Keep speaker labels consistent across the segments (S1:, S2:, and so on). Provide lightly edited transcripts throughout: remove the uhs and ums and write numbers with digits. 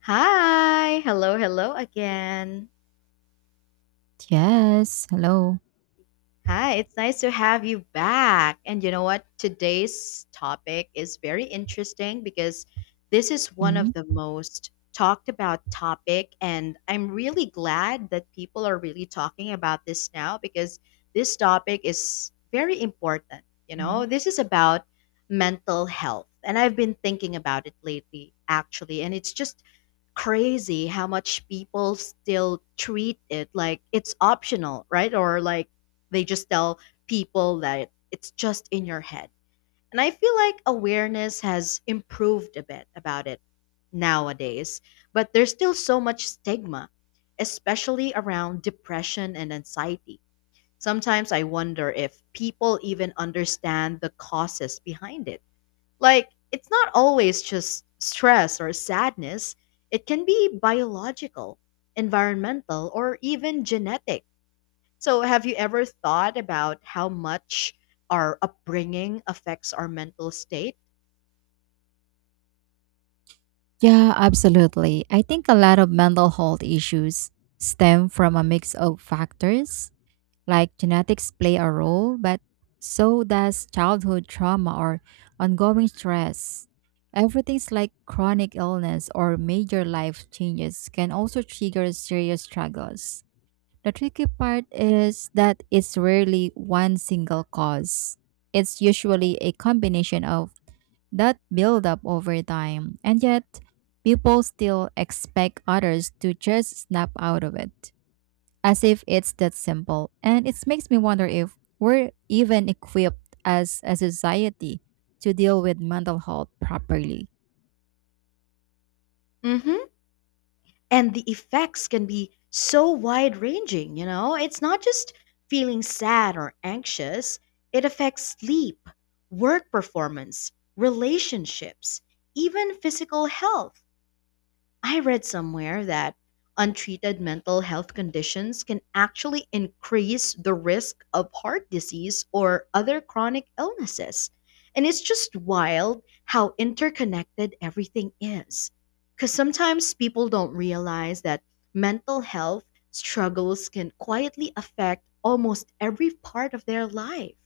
S1: Hi, hello, hello again.
S2: Yes. Hello.
S1: Hi, it's nice to have you back. And you know what? Today's topic is very interesting because this is one of
S2: Mhm,
S1: the most talked about topic and I'm really glad that people are really talking about this now because this topic is very important.
S2: mhm.
S1: This is about mental health and I've been thinking about it lately actually and it's just crazy how much people still treat it like it's optional, right? Or like they just tell people that it's just in your head. And I feel like awareness has improved a bit about it nowadays, but there's still so much stigma, especially around depression and anxiety. Sometimes I wonder if people even understand the causes behind it. Like, it's not always just stress or sadness, it can be biological, environmental, or even genetic. So, have you ever thought about how much our upbringing affects our mental state?
S2: Yeah, absolutely. I think a lot of mental health issues stem from a mix of factors, like genetics play a role, but so does childhood trauma or ongoing stress. Everything's like chronic illness or major life changes can also trigger serious struggles. The tricky part is that it's rarely one single cause. It's usually a combination of that build up over time, and yet people still expect others to just snap out of it, as if it's that simple. And it makes me wonder if we're even equipped as a society to deal with mental health properly.
S1: Mm-hmm. And the effects can be so wide ranging, you know? It's not just feeling sad or anxious, it affects sleep, work performance, relationships, even physical health. I read somewhere that untreated mental health conditions can actually increase the risk of heart disease or other chronic illnesses. And it's just wild how interconnected everything is. Because sometimes people don't realize that mental health struggles can quietly affect almost every part of their life.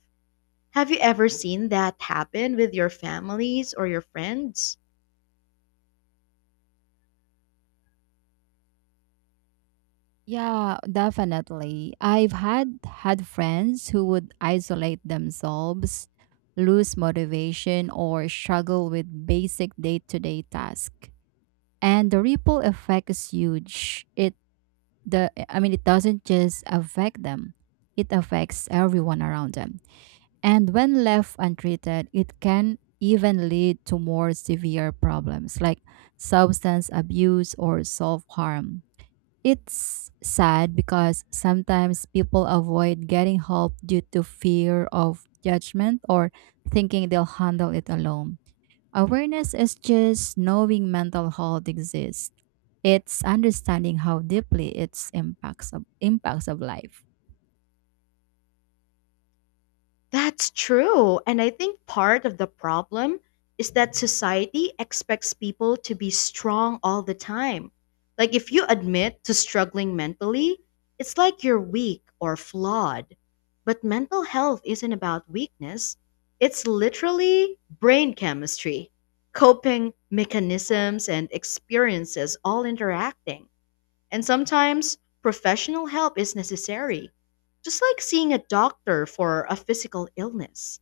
S1: Have you ever seen that happen with your families or your friends?
S2: Yeah, definitely. I've had friends who would isolate themselves, lose motivation, or struggle with basic day-to-day tasks. And the ripple effect is huge. It doesn't just affect them, it affects everyone around them, and when left untreated it can even lead to more severe problems like substance abuse or self-harm. It's sad because sometimes people avoid getting help due to fear of judgment or thinking they'll handle it alone. Awareness is just knowing mental health exists, it's understanding how deeply its impacts of life.
S1: That's true. And I think part of the problem is that society expects people to be strong all the time. Like, if you admit to struggling mentally, it's like you're weak or flawed. But mental health isn't about weakness, it's literally brain chemistry, coping mechanisms, and experiences all interacting. And sometimes professional help is necessary, just like seeing a doctor for a physical illness.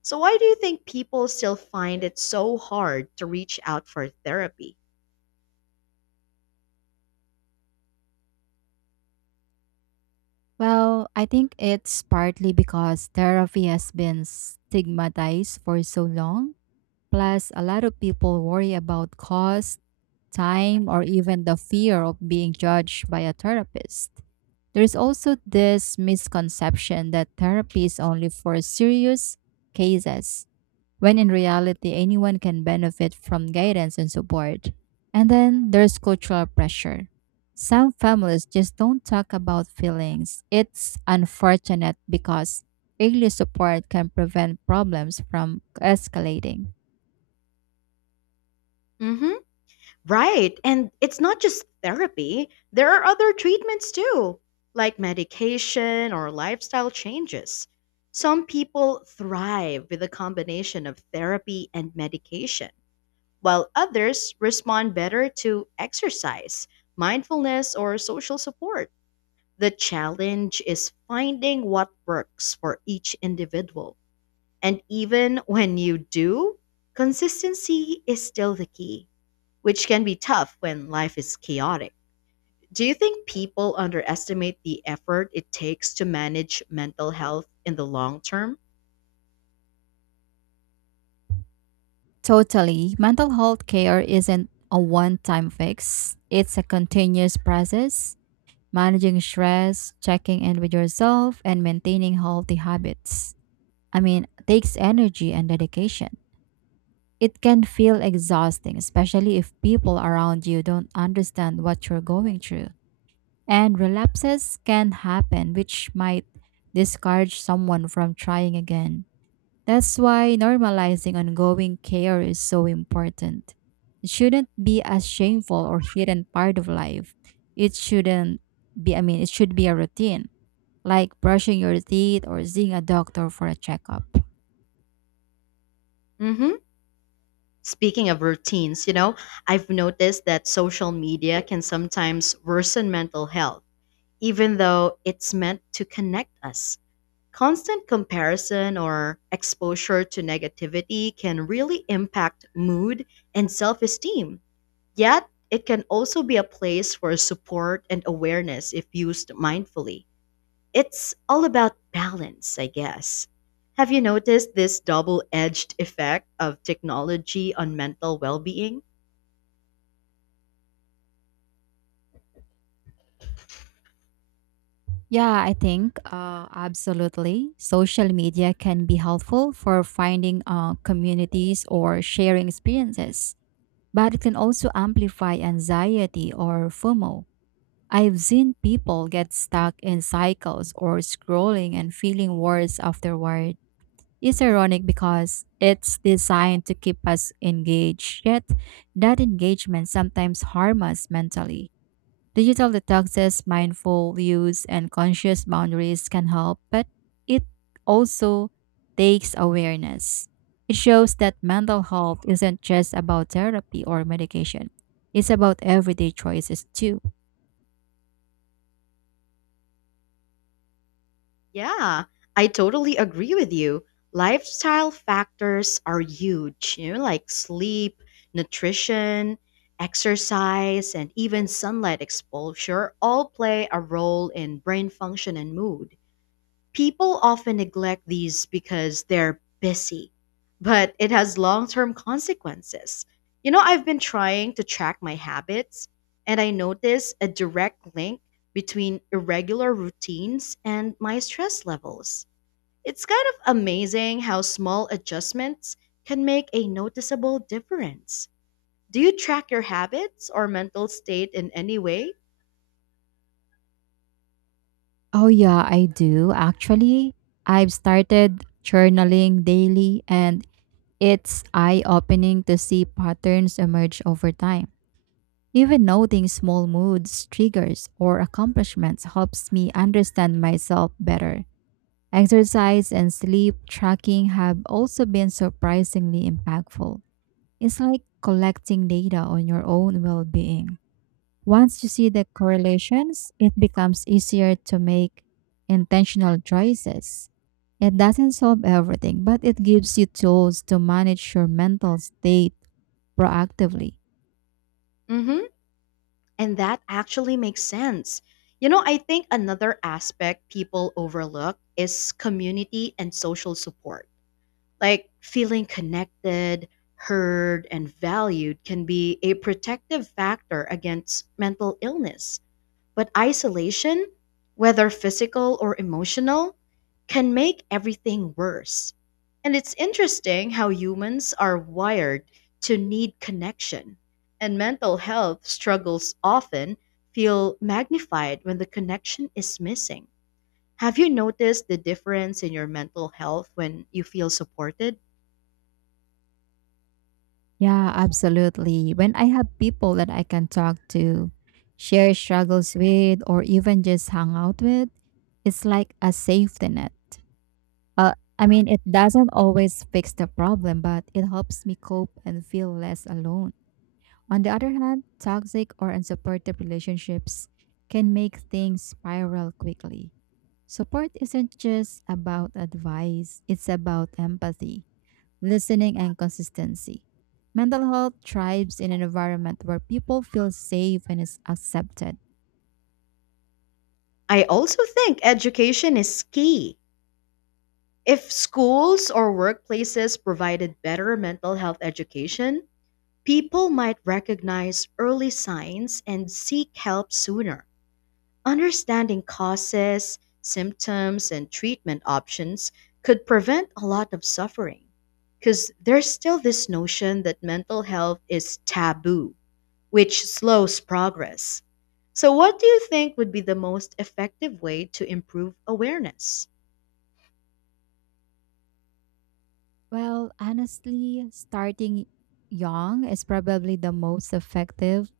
S1: So, why do you think people still find it so hard to reach out for therapy?
S2: Well, I think it's partly because therapy has been stigmatized for so long. Plus, a lot of people worry about cost, time, or even the fear of being judged by a therapist. There's also this misconception that therapy is only for serious cases when in reality, anyone can benefit from guidance and support. And then there's cultural pressure. Some families just don't talk about feelings. It's unfortunate because early support can prevent problems from escalating.
S1: Hmm. Right. And it's not just therapy, there are other treatments too, like medication or lifestyle changes. Some people thrive with a combination of therapy and medication while others respond better to exercise, mindfulness, or social support. The challenge is finding what works for each individual. And even when you do, consistency is still the key, which can be tough when life is chaotic. Do you think people underestimate the effort it takes to manage mental health in the long term?
S2: Totally, mental health care isn't a one time fix, it's a continuous process. Managing stress, checking in with yourself, and maintaining healthy habits. I mean, takes energy and dedication. It can feel exhausting, especially if people around you don't understand what you're going through. And relapses can happen, which might discourage someone from trying again. That's why normalizing ongoing care is so important. It shouldn't be a shameful or hidden part of life. It shouldn't be, I mean, it should be a routine, like brushing your teeth or seeing a doctor for a checkup.
S1: Mm hmm. Speaking of routines, I've noticed that social media can sometimes worsen mental health, even though it's meant to connect us. Constant comparison or exposure to negativity can really impact mood and self esteem. Yet, it can also be a place for support and awareness if used mindfully. It's all about balance, I guess. Have you noticed this double edged effect of technology on mental well being?
S2: Yeah, I think absolutely. Social media can be helpful for finding communities or sharing experiences, but it can also amplify anxiety or FOMO. I've seen people get stuck in cycles or scrolling and feeling worse afterward. It's ironic because it's designed to keep us engaged, yet that engagement sometimes harms us mentally. Digital detoxes, mindful use, and conscious boundaries can help, but it also takes awareness. It shows that mental health isn't just about therapy or medication, it's about everyday choices too.
S1: Yeah, I totally agree with you. Lifestyle factors are huge, like sleep, nutrition, exercise, and even sunlight exposure all play a role in brain function and mood. People often neglect these because they're busy, but it has long term consequences. I've been trying to track my habits, and I notice a direct link between irregular routines and my stress levels. It's kind of amazing how small adjustments can make a noticeable difference. Do you track your habits or mental state in any way?
S2: Oh, yeah, I do. Actually, I've started journaling daily, and it's eye opening to see patterns emerge over time. Even noting small moods, triggers, or accomplishments helps me understand myself better. Exercise and sleep tracking have also been surprisingly impactful. It's like collecting data on your own well being. Once you see the correlations, it becomes easier to make intentional choices. It doesn't solve everything, but it gives you tools to manage your mental state proactively.
S1: Mm hmm. And that actually makes sense. I think another aspect people overlook is community and social support. Like feeling connected, heard, and valued can be a protective factor against mental illness. But isolation, whether physical or emotional, can make everything worse. And it's interesting how humans are wired to need connection, and mental health struggles often feel magnified when the connection is missing. Have you noticed the difference in your mental health when you feel supported?
S2: Yeah, absolutely. When I have people that I can talk to, share struggles with, or even just hang out with, it's like a safety net. Uh, it doesn't always fix the problem, but it helps me cope and feel less alone. On the other hand, toxic or unsupportive relationships can make things spiral quickly. Support isn't just about advice, it's about empathy listening, and consistency. Mental health thrives in an environment where people feel safe and is accepted.
S1: I also think education is key. If schools or workplaces provided better mental health education, people might recognize early signs and seek help sooner. Understanding causes, symptoms, and treatment options could prevent a lot of suffering. Because there's still this notion that mental health is taboo, which slows progress. So, what do you think would be the most effective way to improve awareness?
S2: Well, honestly, starting young is probably the most effective.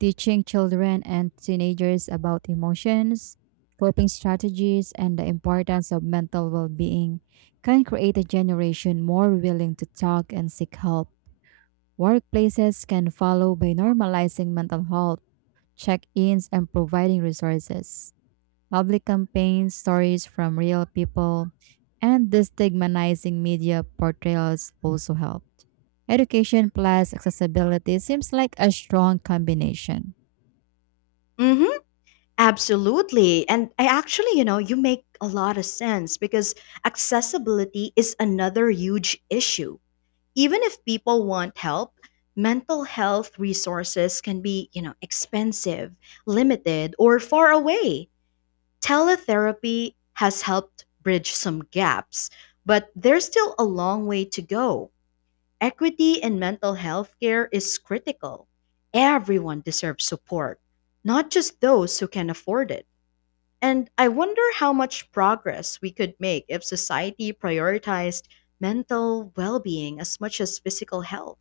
S2: Teaching children and teenagers about emotions, coping strategies, and the importance of mental well being can create a generation more willing to talk and seek help. Workplaces can follow by normalizing mental health, check ins, and providing resources. Public campaigns, stories from real people, and destigmatizing media portrayals also helped. Education plus accessibility seems like a strong combination.
S1: Mm hmm. Absolutely. And I actually, you know, you make a lot of sense because accessibility is another huge issue. Even if people want help, mental health resources can be, expensive, limited, or far away. Teletherapy has helped bridge some gaps, but there's still a long way to go. Equity in mental health care is critical. Everyone deserves support, not just those who can afford it. And I wonder how much progress we could make if society prioritized mental well being as much as physical health.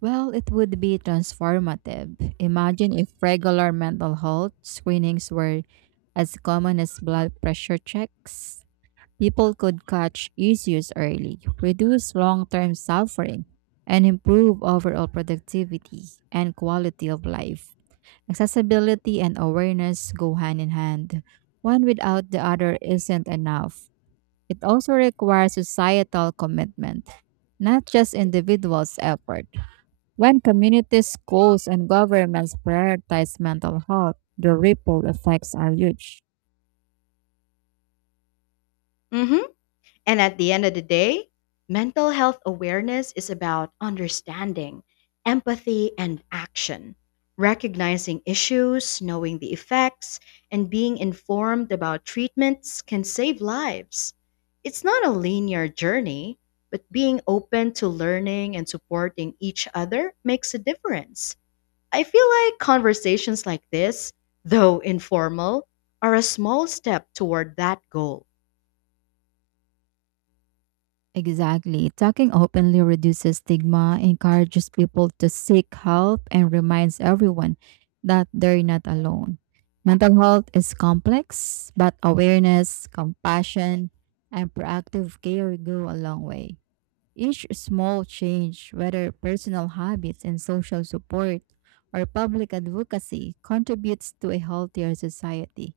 S2: Well, it would be transformative. Imagine if regular mental health screenings were as common as blood pressure checks. People could catch issues early, reduce long term suffering, and improve overall productivity and quality of life. Accessibility and awareness go hand in hand. One without the other isn't enough. It also requires societal commitment, not just individuals' effort. When communities, schools, and governments prioritize mental health, the ripple effects are huge.
S1: Mhm. And at the end of the day, mental health awareness is about understanding, empathy, and action, recognizing issues, knowing the effects, and being informed about treatments can save lives. It's not a linear journey, but being open to learning and supporting each other makes a difference. I feel like conversations like this, though informal, are a small step toward that goal.
S2: Exactly. Talking openly reduces stigma, encourages people to seek help, and reminds everyone that they're not alone. Mental health is complex, but awareness, compassion, and proactive care go a long way. Each small change, whether personal habits and social support or public advocacy, contributes to a healthier society.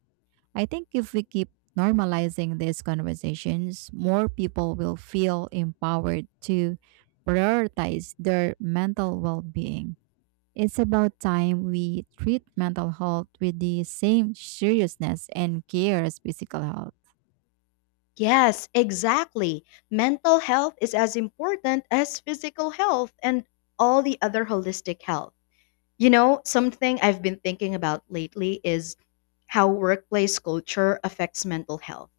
S2: I think if we keep normalizing these conversations, more people will feel empowered to prioritize their mental well being. It's about time we treat mental health with the same seriousness and care as physical health.
S1: Yes, exactly. Mental health is as important as physical health and all the other holistic health. Something I've been thinking about lately is how workplace culture affects mental health.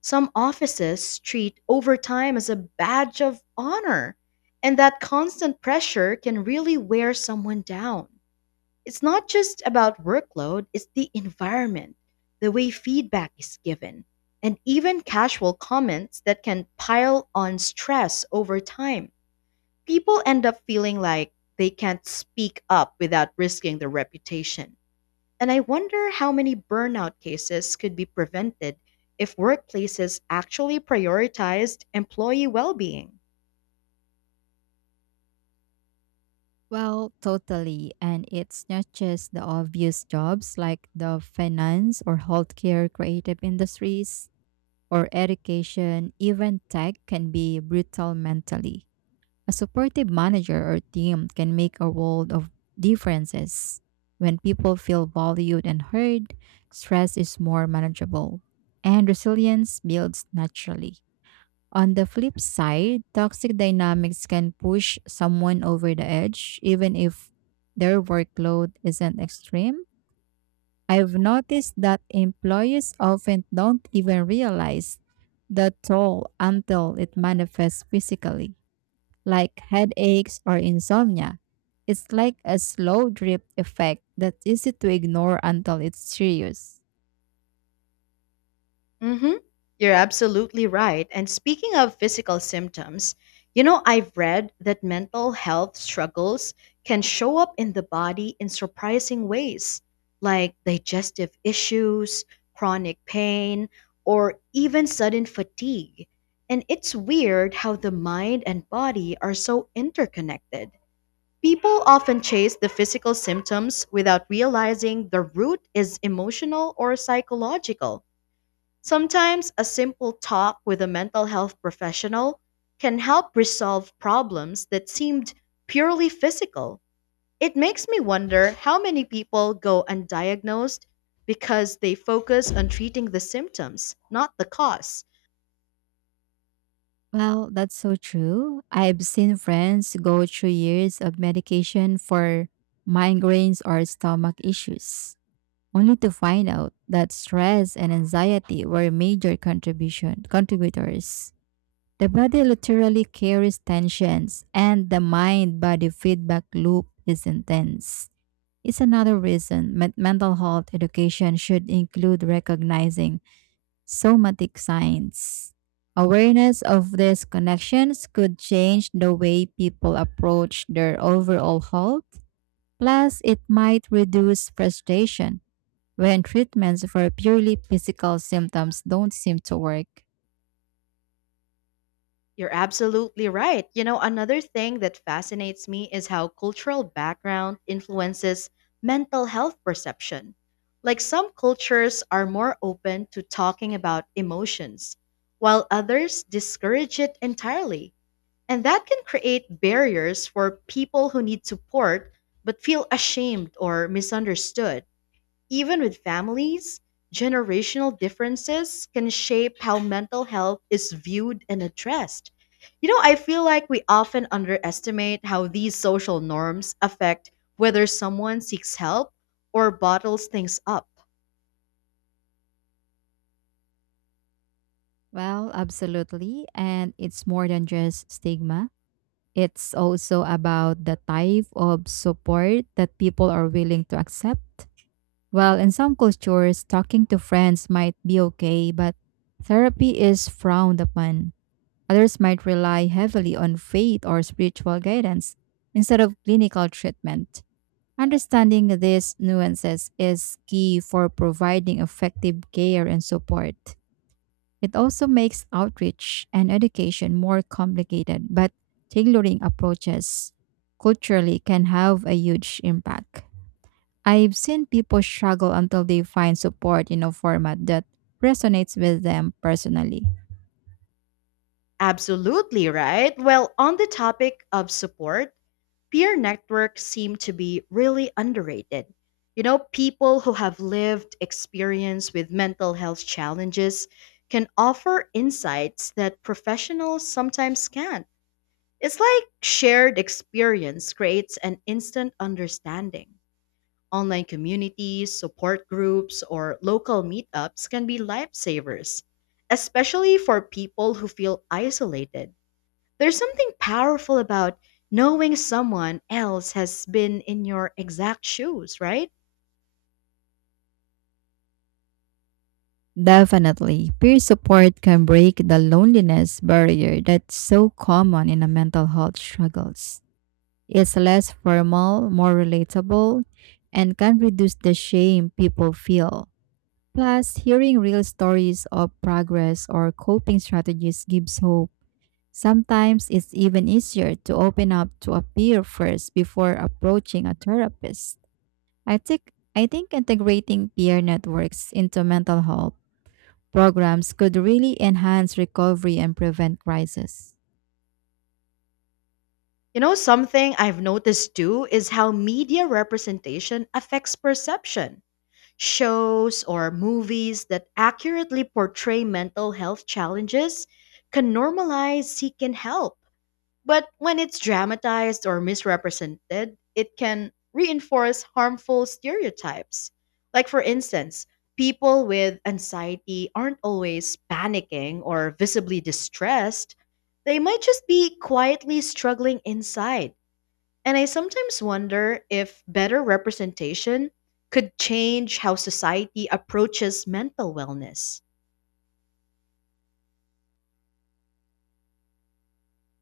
S1: Some offices treat overtime as a badge of honor, and that constant pressure can really wear someone down. It's not just about workload, it's the environment, the way feedback is given, and even casual comments that can pile on stress over time. People end up feeling like they can't speak up without risking their reputation. And I wonder how many burnout cases could be prevented if workplaces actually prioritized employee well being.
S2: Well, totally. And it's not just the obvious jobs like the finance or healthcare creative industries or education, even tech can be brutal mentally. A supportive manager or team can make a world of differences. When people feel valued and heard, stress is more manageable, and resilience builds naturally. On the flip side, toxic dynamics can push someone over the edge, even if their workload isn't extreme. I've noticed that employees often don't even realize the toll until it manifests physically like headaches or insomnia. It's like a slow drip effect that's easy to ignore until it's serious.
S1: Mm-hmm. You're absolutely right. And speaking of physical symptoms, I've read that mental health struggles can show up in the body in surprising ways, like digestive issues, chronic pain, or even sudden fatigue. And it's weird how the mind and body are so interconnected. People often chase the physical symptoms without realizing the root is emotional or psychological. Sometimes a simple talk with a mental health professional can help resolve problems that seemed purely physical. It makes me wonder how many people go undiagnosed because they focus on treating the symptoms, not the cause.
S2: Well, that's so true. I've seen friends go through years of medication for migraines or stomach issues, only to find out that stress and anxiety were major contribution contributors. The body literally carries tensions, and the mind body feedback loop is intense. It's another reason mental health education should include recognizing somatic signs. Awareness of these connections could change the way people approach their overall health. Plus, it might reduce frustration when treatments for purely physical symptoms don't seem to work.
S1: You're absolutely right. Another thing that fascinates me is how cultural background influences mental health perception. Like some cultures are more open to talking about emotions, while others discourage it entirely. And that can create barriers for people who need support but feel ashamed or misunderstood. Even with families, generational differences can shape how mental health is viewed and addressed. I feel like we often underestimate how these social norms affect whether someone seeks help or bottles things up.
S2: Well, absolutely. And it's more than just stigma. It's also about the type of support that people are willing to accept. Well, in some cultures, talking to friends might be okay, but therapy is frowned upon. Others might rely heavily on faith or spiritual guidance instead of clinical treatment. Understanding these nuances is key for providing effective care and support. It also makes outreach and education more complicated, but tailoring approaches culturally can have a huge impact. I've seen people struggle until they find support in a format that resonates with them personally.
S1: Absolutely right. Well, on the topic of support, peer networks seem to be really underrated. People who have lived experience with mental health challenges can offer insights that professionals sometimes can't. It's like shared experience creates an instant understanding. Online communities, support groups, or local meetups can be lifesavers, especially for people who feel isolated. There's something powerful about knowing someone else has been in your exact shoes, right?
S2: Definitely, peer support can break the loneliness barrier that's so common in a mental health struggles. It's less formal, more relatable, and can reduce the shame people feel. Plus, hearing real stories of progress or coping strategies gives hope. Sometimes it's even easier to open up to a peer first before approaching a therapist. I think integrating peer networks into mental health programs could really enhance recovery and prevent crisis.
S1: Something I've noticed too is how media representation affects perception. Shows or movies that accurately portray mental health challenges can normalize seeking help. But when it's dramatized or misrepresented, it can reinforce harmful stereotypes. Like, for instance, people with anxiety aren't always panicking or visibly distressed. They might just be quietly struggling inside. And I sometimes wonder if better representation could change how society approaches mental wellness.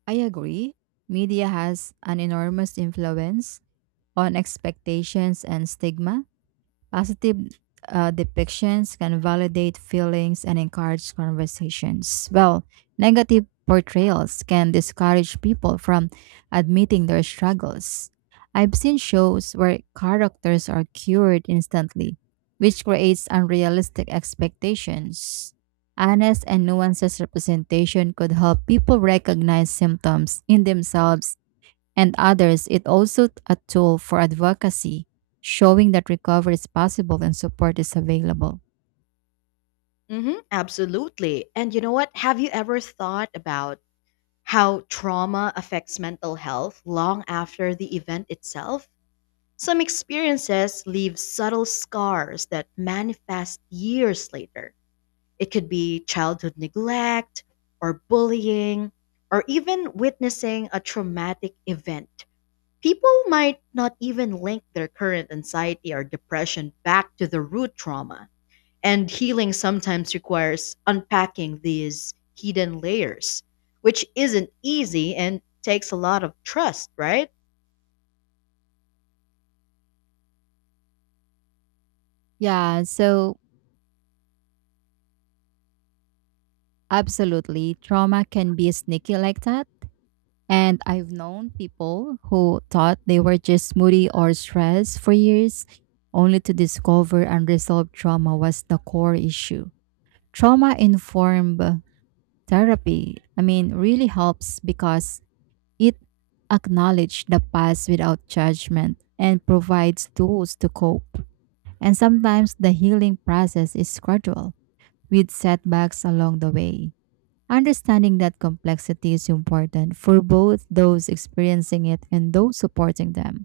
S2: I agree. Media has an enormous influence on expectations and stigma. Positive depictions can validate feelings and encourage conversations, while negative portrayals can discourage people from admitting their struggles. I've seen shows where characters are cured instantly, which creates unrealistic expectations. Honest and nuanced representation could help people recognize symptoms in themselves and others, it also a tool for advocacy, showing that recovery is possible and support is available.
S1: Hmm, absolutely. And you know what? Have you ever thought about how trauma affects mental health long after the event itself? Some experiences leave subtle scars that manifest years later. It could be childhood neglect or bullying or even witnessing a traumatic event. People might not even link their current anxiety or depression back to the root trauma. And healing sometimes requires unpacking these hidden layers, which isn't easy and takes a lot of trust, right?
S2: Yeah, so absolutely, trauma can be sneaky like that. And I've known people who thought they were just moody or stressed for years, only to discover unresolved trauma was the core issue. Trauma informed therapy, I mean, really helps because It acknowledges the past without judgment and provides tools to cope. And sometimes the healing process is gradual, with setbacks along the way. Understanding that complexity is important for both those experiencing it and those supporting them.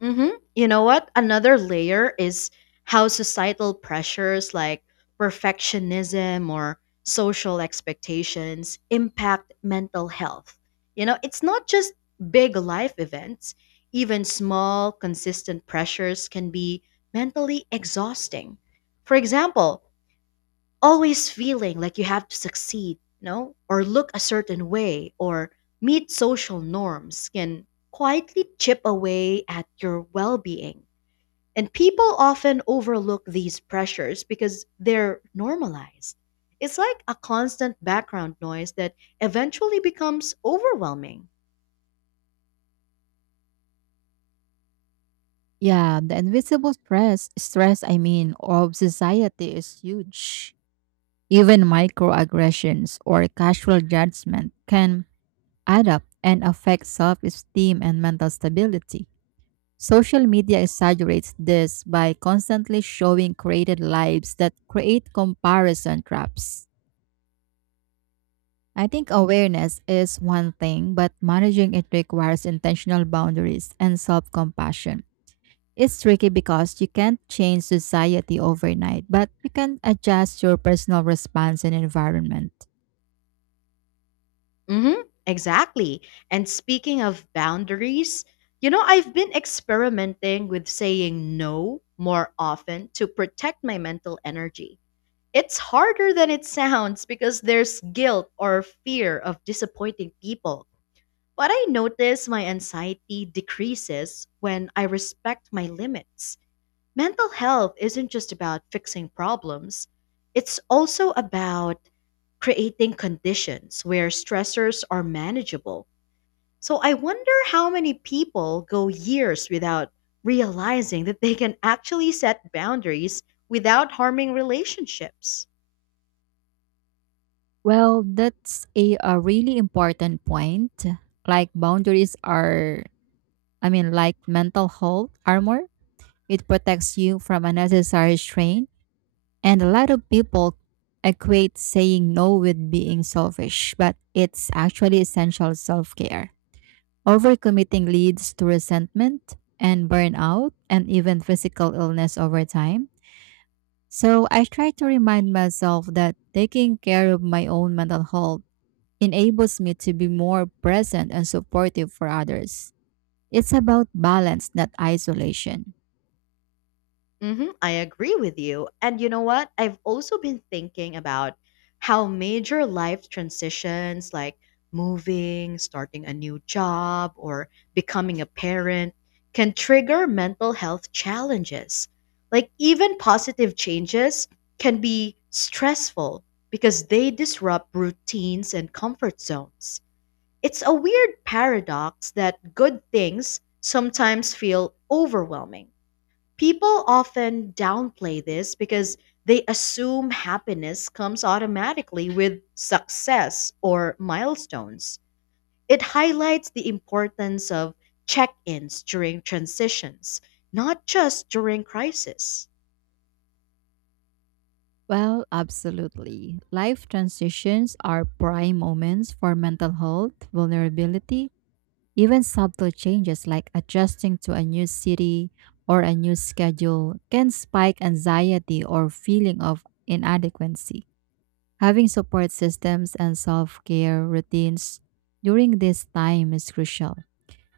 S1: Mm-hmm. You know what? Another layer is how societal pressures like perfectionism or social expectations impact mental health. It's not just big life events, even small, consistent pressures can be mentally exhausting. For example, always feeling like you have to succeed, or look a certain way or meet social norms can quietly chip away at your well being. And people often overlook these pressures because they're normalized. It's like a constant background noise that eventually becomes overwhelming.
S2: Yeah, the invisible stress of society is huge. Even microaggressions or casual judgment can add up and affect self esteem and mental stability. Social media exaggerates this by constantly showing created lives that create comparison traps. I think awareness is one thing, but managing it requires intentional boundaries and self compassion. It's tricky because you can't change society overnight, but you can adjust your personal response and environment.
S1: Mm-hmm, exactly. And speaking of boundaries, I've been experimenting with saying no more often to protect my mental energy. It's harder than it sounds because there's guilt or fear of disappointing people. But I notice my anxiety decreases when I respect my limits. Mental health isn't just about fixing problems, it's also about creating conditions where stressors are manageable. So I wonder how many people go years without realizing that they can actually set boundaries without harming relationships.
S2: Well, that's a really important point. Like boundaries are, I mean, like mental health armor. It protects you from unnecessary strain. And a lot of people equate saying no with being selfish, but it's actually essential self care. Overcommitting leads to resentment and burnout and even physical illness over time. So I try to remind myself that taking care of my own mental health enables me to be more present and supportive for others. It's about balance, not isolation.
S1: I agree with you. And you know what? I've also been thinking about how major life transitions like moving, starting a new job, or becoming a parent can trigger mental health challenges. Like, even positive changes can be stressful because they disrupt routines and comfort zones. It's a weird paradox that good things sometimes feel overwhelming. People often downplay this because they assume happiness comes automatically with success or milestones. It highlights the importance of check ins during transitions, not just during crisis.
S2: Well, absolutely. Life transitions are prime moments for mental health, vulnerability, even subtle changes like adjusting to a new city or a new schedule can spike anxiety or feeling of inadequacy. Having support systems and self-care routines during this time is crucial.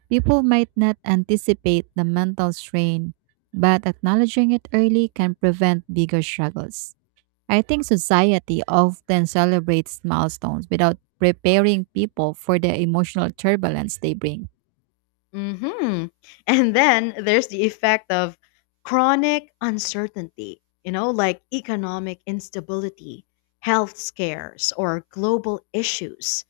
S2: People might not anticipate the mental strain, but acknowledging it early can prevent bigger struggles. I think society often celebrates milestones without preparing people for the emotional turbulence they bring.
S1: hmm And then there's the effect of chronic uncertainty, you know, like economic instability, health scares, or global issues.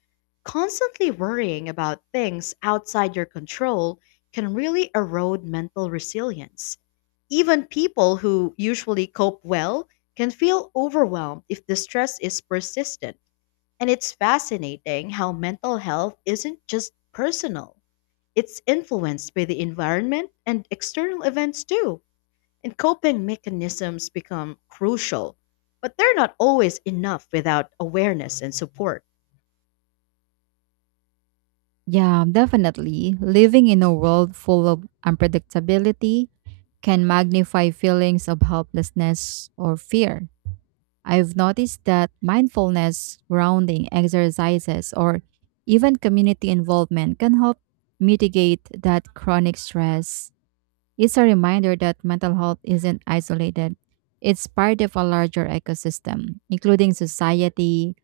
S1: Constantly worrying about things outside your control can really erode mental resilience. Even people who usually cope well can feel overwhelmed if the stress is persistent. And it's fascinating how mental health isn't just personal. It's influenced by the environment and external events too, and coping mechanisms become crucial. But they're not always enough without awareness and support.
S2: Yeah, definitely. Living in a world full of unpredictability can magnify feelings of helplessness or fear. I've noticed that mindfulness, grounding exercises, or even community involvement can help mitigate that chronic stress. It's a reminder that mental health isn't isolated. It's part of a larger ecosystem, including society,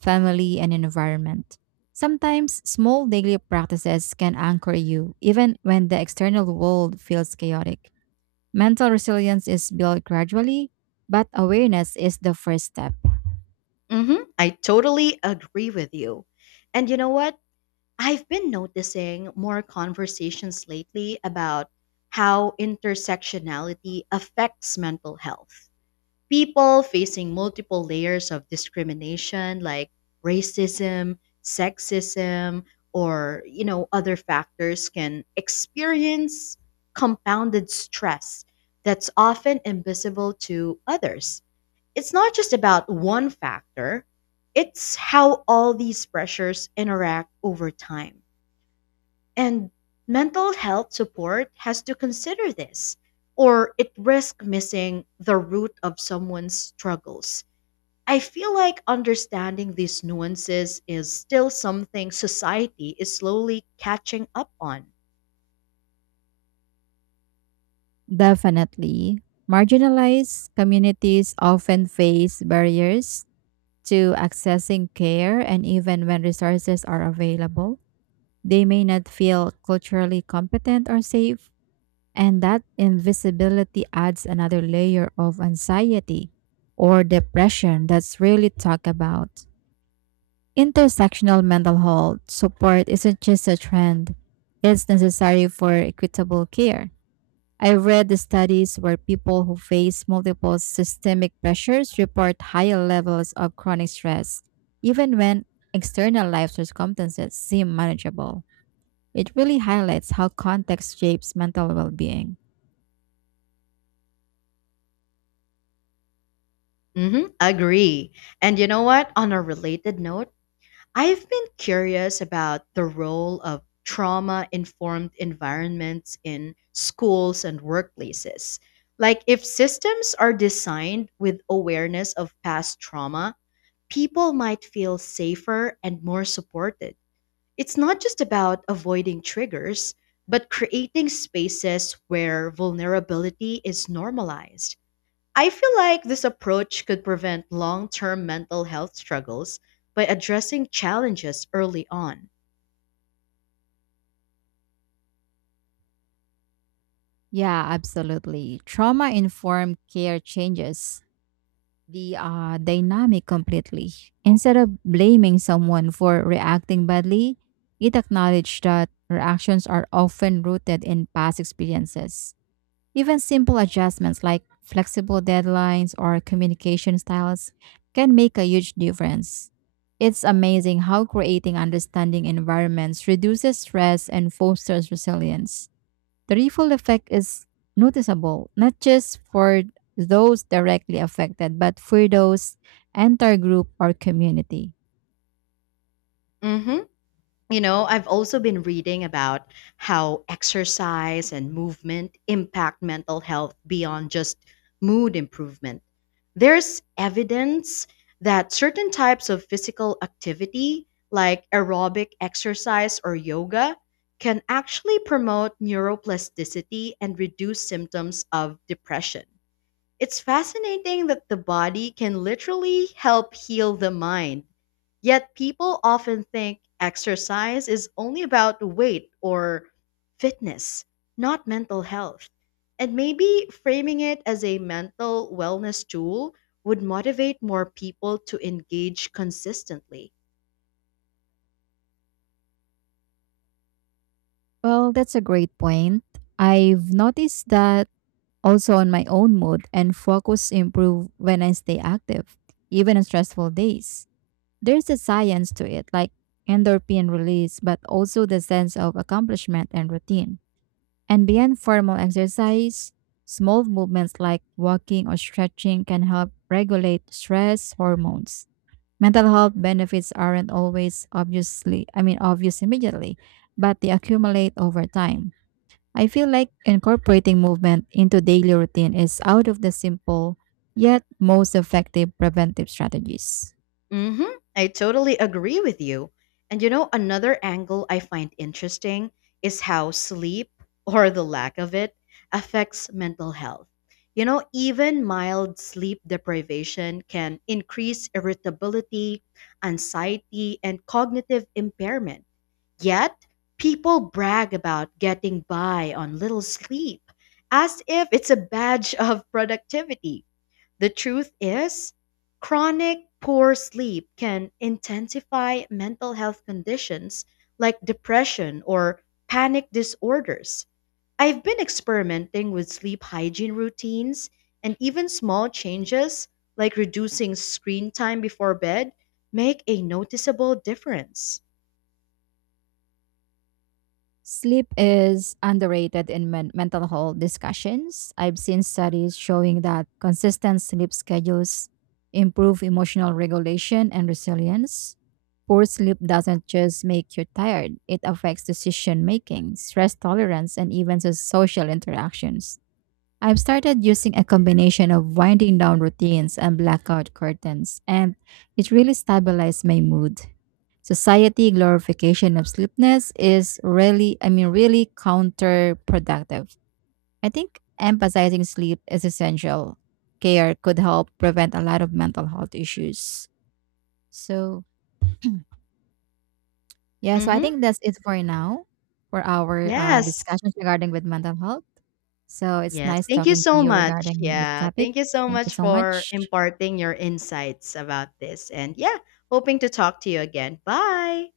S2: family, and environment. Sometimes small daily practices can anchor you, even when the external world feels chaotic. Mental resilience is built gradually, but awareness is the first step.
S1: Mm-hmm. I totally agree with you. And you know what? I've been noticing more conversations lately about how intersectionality affects mental health. People facing multiple layers of discrimination like racism, sexism, or you know other factors can experience compounded stress that's often invisible to others. It's not just about one factor, it's how all these pressures interact over time. And mental health support has to consider this, or it risks missing the root of someone's struggles. I feel like understanding these nuances is still something society is slowly catching up on.
S2: Definitely. Marginalized communities often face barriers to accessing care and even when resources are available. They may not feel culturally competent or safe, and that invisibility adds another layer of anxiety or depression that's rarely talked about. Intersectional mental health support isn't just a trend, it's necessary for equitable care. I read the studies where people who face multiple systemic pressures report higher levels of chronic stress, even when external life circumstances seem manageable. It really highlights how context shapes mental well being.
S1: Agree. And you know what? On a related note, I've been curious about the role of trauma informed environments in schools and workplaces. Like, if systems are designed with awareness of past trauma, people might feel safer and more supported. It's not just about avoiding triggers, but creating spaces where vulnerability is normalized. I feel like this approach could prevent long term mental health struggles by addressing challenges early on.
S2: Yeah, absolutely. Trauma informed care changes the dynamic completely. Instead of blaming someone for reacting badly, it acknowledged that reactions are often rooted in past experiences. Even simple adjustments like flexible deadlines or communication styles can make a huge difference. It's amazing how creating understanding environments reduces stress and fosters resilience. The ripple effect is noticeable, not just for those directly affected, but for those entire group or community.
S1: hmm You know, I've also been reading about how exercise and movement impact mental health beyond just mood improvement. There's evidence that certain types of physical activity, like aerobic exercise or yoga, can actually promote neuroplasticity and reduce symptoms of depression. It's fascinating that the body can literally help heal the mind. Yet people often think exercise is only about weight or fitness, not mental health. And maybe framing it as a mental wellness tool would motivate more people to engage consistently.
S2: Well, that's a great point. I've noticed that also on my own mood and focus improve when I stay active, even on stressful days. There's a science to it, like endorphin release, but also the sense of accomplishment and routine. And beyond formal exercise, small movements like walking or stretching can help regulate stress hormones. Mental health benefits aren't always obvious immediately, but they accumulate over time. I feel like incorporating movement into daily routine is out of the simple yet most effective preventive strategies.
S1: hmm I totally agree with you. And you know, another angle I find interesting is how sleep, or the lack of it, affects mental health. You know, even mild sleep deprivation can increase irritability, anxiety, and cognitive impairment. Yet, people brag about getting by on little sleep as if it's a badge of productivity. The truth is, chronic poor sleep can intensify mental health conditions like depression or panic disorders. I've been experimenting with sleep hygiene routines, and even small changes like reducing screen time before bed make a noticeable difference.
S2: Sleep is underrated in mental health discussions. I've seen studies showing that consistent sleep schedules improve emotional regulation and resilience. Poor sleep doesn't just make you tired, it affects decision making, stress tolerance, and even social interactions. I've started using a combination of winding down routines and blackout curtains, and it really stabilized my mood. Society glorification of sleepiness is really counterproductive. I think emphasizing sleep as essential care could help prevent a lot of mental health issues. So, yeah, so I
S1: Mhm.
S2: think that's it for now for our
S1: Yes.
S2: discussions regarding with mental health. So it's
S1: Yes,
S2: nice
S1: thank you
S2: talking to
S1: so
S2: you
S1: much.
S2: regarding with this
S1: Yeah,
S2: topic.
S1: thank you so
S2: Thank you
S1: much
S2: so
S1: for
S2: much.
S1: imparting your insights about this. And yeah, hoping to talk to you again. Bye.